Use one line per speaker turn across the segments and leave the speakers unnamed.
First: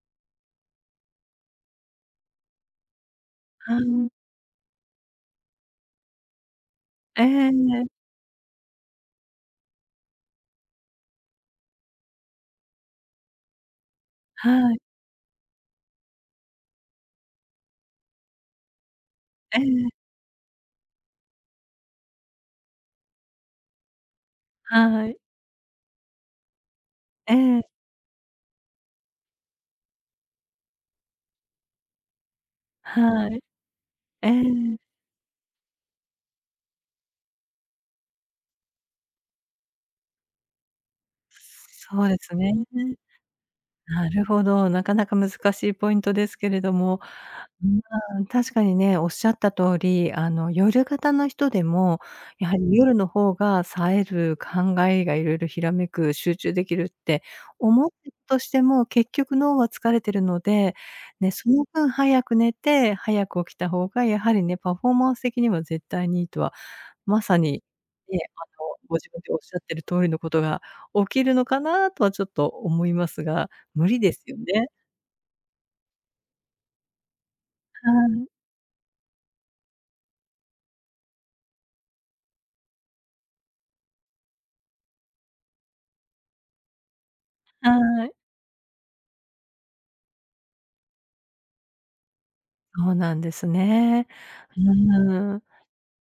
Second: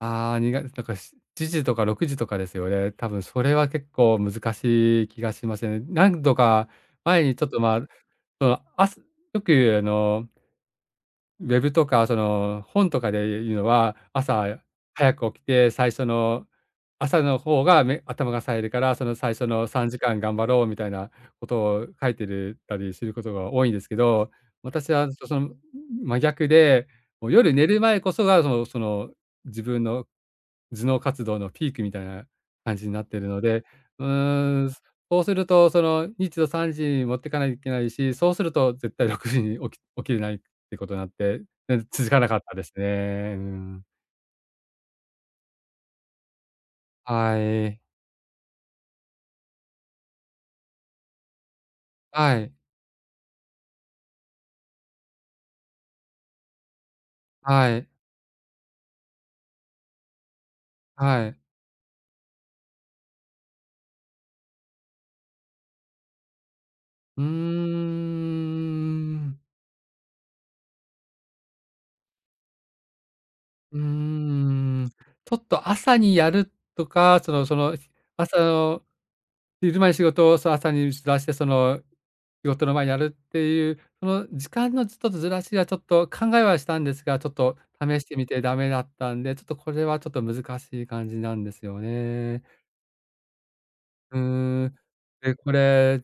ああ、にがだか、7時とか6時とかですよね。たぶんそれは
は、う
結
ん。
構難しい気がしません？何度か
え
前にちょっ
え、
と
ん、
まあ、
え。
その、あすよくあのウェブとかその、本とかで、いいうのは、朝、や
はい。
早く起きて最初の朝の方が、め頭が冴えるから、その最初
ええ、
のさ
え。
んじかん頑張ろうみたいなことを、う、書いてるたりすることが多いんですけど、私
は
は
い。
そそん、真逆で、も、
え
夜寝
え。
る前こそがそのその、自分の頭脳活動のピークみたいな感じになってる
は
の
い。
で、う
え
ーん、
え。
すそうすると、その、みつを3時に持ってかない、いけないし、そうすると絶対6時に起き起きれないってことなって、ぜん
そう
続
で
かな
す
か
よ
っ
ね。
たですね、うーん。
なるほど、なかなか難しいポイントですけれども。
は
うん、
い。
ああ、確かにね、おっしゃった通り、あの、夜型の人でも、
は
やは
い。
り夜の方が冴える、考えが色々ひらめく、集中できるって
はい。
思って、としても、結局脳は疲れてるので、
は
ね、
い。
その分早く寝て、早く起きた方が、やはりね、パフォーマンス的には絶対にいいとは、ま
うんうんうん
さに
うんうんう
ね、あの、ご自
ん
分
うんう
でおっ
ん。
しゃってる通りのことが起きるのかな？とはちょっと思いますが、
うー
無理ですよね？
ん。ちょっと朝にやるとか、そのその、
は
ま、
い。
その、昼間の仕事を、そ、朝に打ち出して、その、仕事の前にやるっていうその、時間のちょっとずずらしはちょっと考えはしたんですが、ちょっと試
は
し
い。
てみてダメだったんで、ちょっとこれはちょっと難しい感じなんですよね。
そうなんですね。
う
う
ーん、え、
ーん。
これ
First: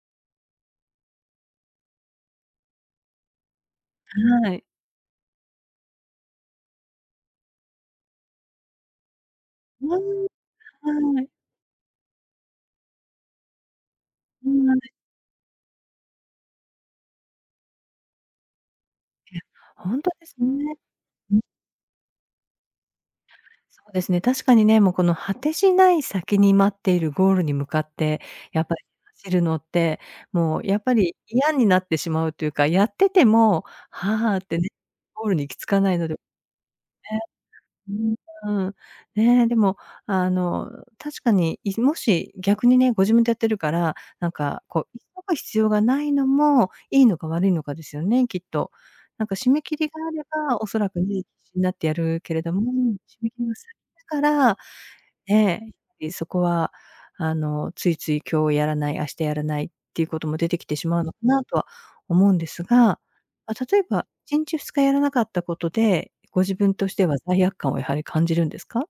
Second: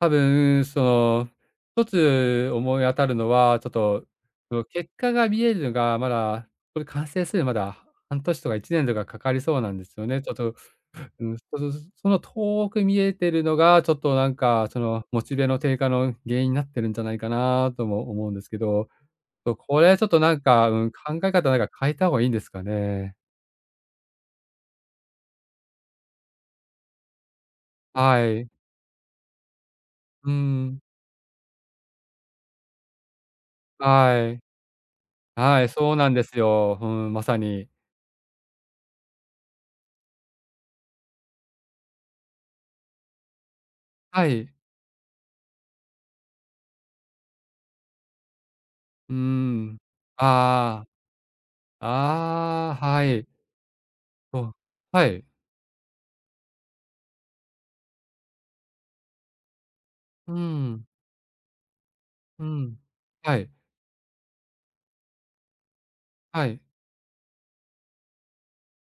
多分その、一つ思い当たるのは、ちょっと、
は
その、
い。
結果が見えるのが、まだ、これ完成する、まだ、半年とか1年とかかかりそうなんで
う
す
ー
よね、ちょちょ、
ん。は
う
い。
ん、こずつその、遠く見えてるのがちょっとなん
うん、
か、
が
そ
ね。
のモチベの低下の原因なってるんじゃないかな？とも思うんですけど。
いや、
と、これ
ほ
は
ん
ちょっ
と
と
で
な
す
んか、
ね。
うん、考え
うん。
方なんか変えた方がいいんですかね？
そうですね、確かにね、もうこの果てしない先に待っているゴールに向かって、
はい。
やっぱ、走るのって、
うん
も
う
うや
ん。
っぱり嫌になってしまうというか、やってても
は
「ハー」
い。
ってね、ゴールに行き
は
つ
い、
かな
そう
いの
なん
で。ね。
ですよ。ふん、まさに。
うん、あ、うん。ね。でも、あの、う、確かに、いずもし、逆にね、ご自分でやってるから、
は
なん
い。
かこう、急ぐ必要がないのも、いいのか悪いのかですよね、きっと。
うー
なんか締め切
ん。
りがあれば、おそ
ああ。
らくね、なってやるけれども、
あ、ああ、
締
はい。
め切りが先か
お、
ら、
はい。
ね、り、そこはあの、ついつい、今日やらない、明日やらないっていうこと
うん
も出てき
う
て
ん。
しまうのかなとは思うん
う
です
ん、
が。
はい。
ま、例えば、1日、2日やらなかったことで、ご
は
自
い。
分としては罪悪感をやはり感じるんですか？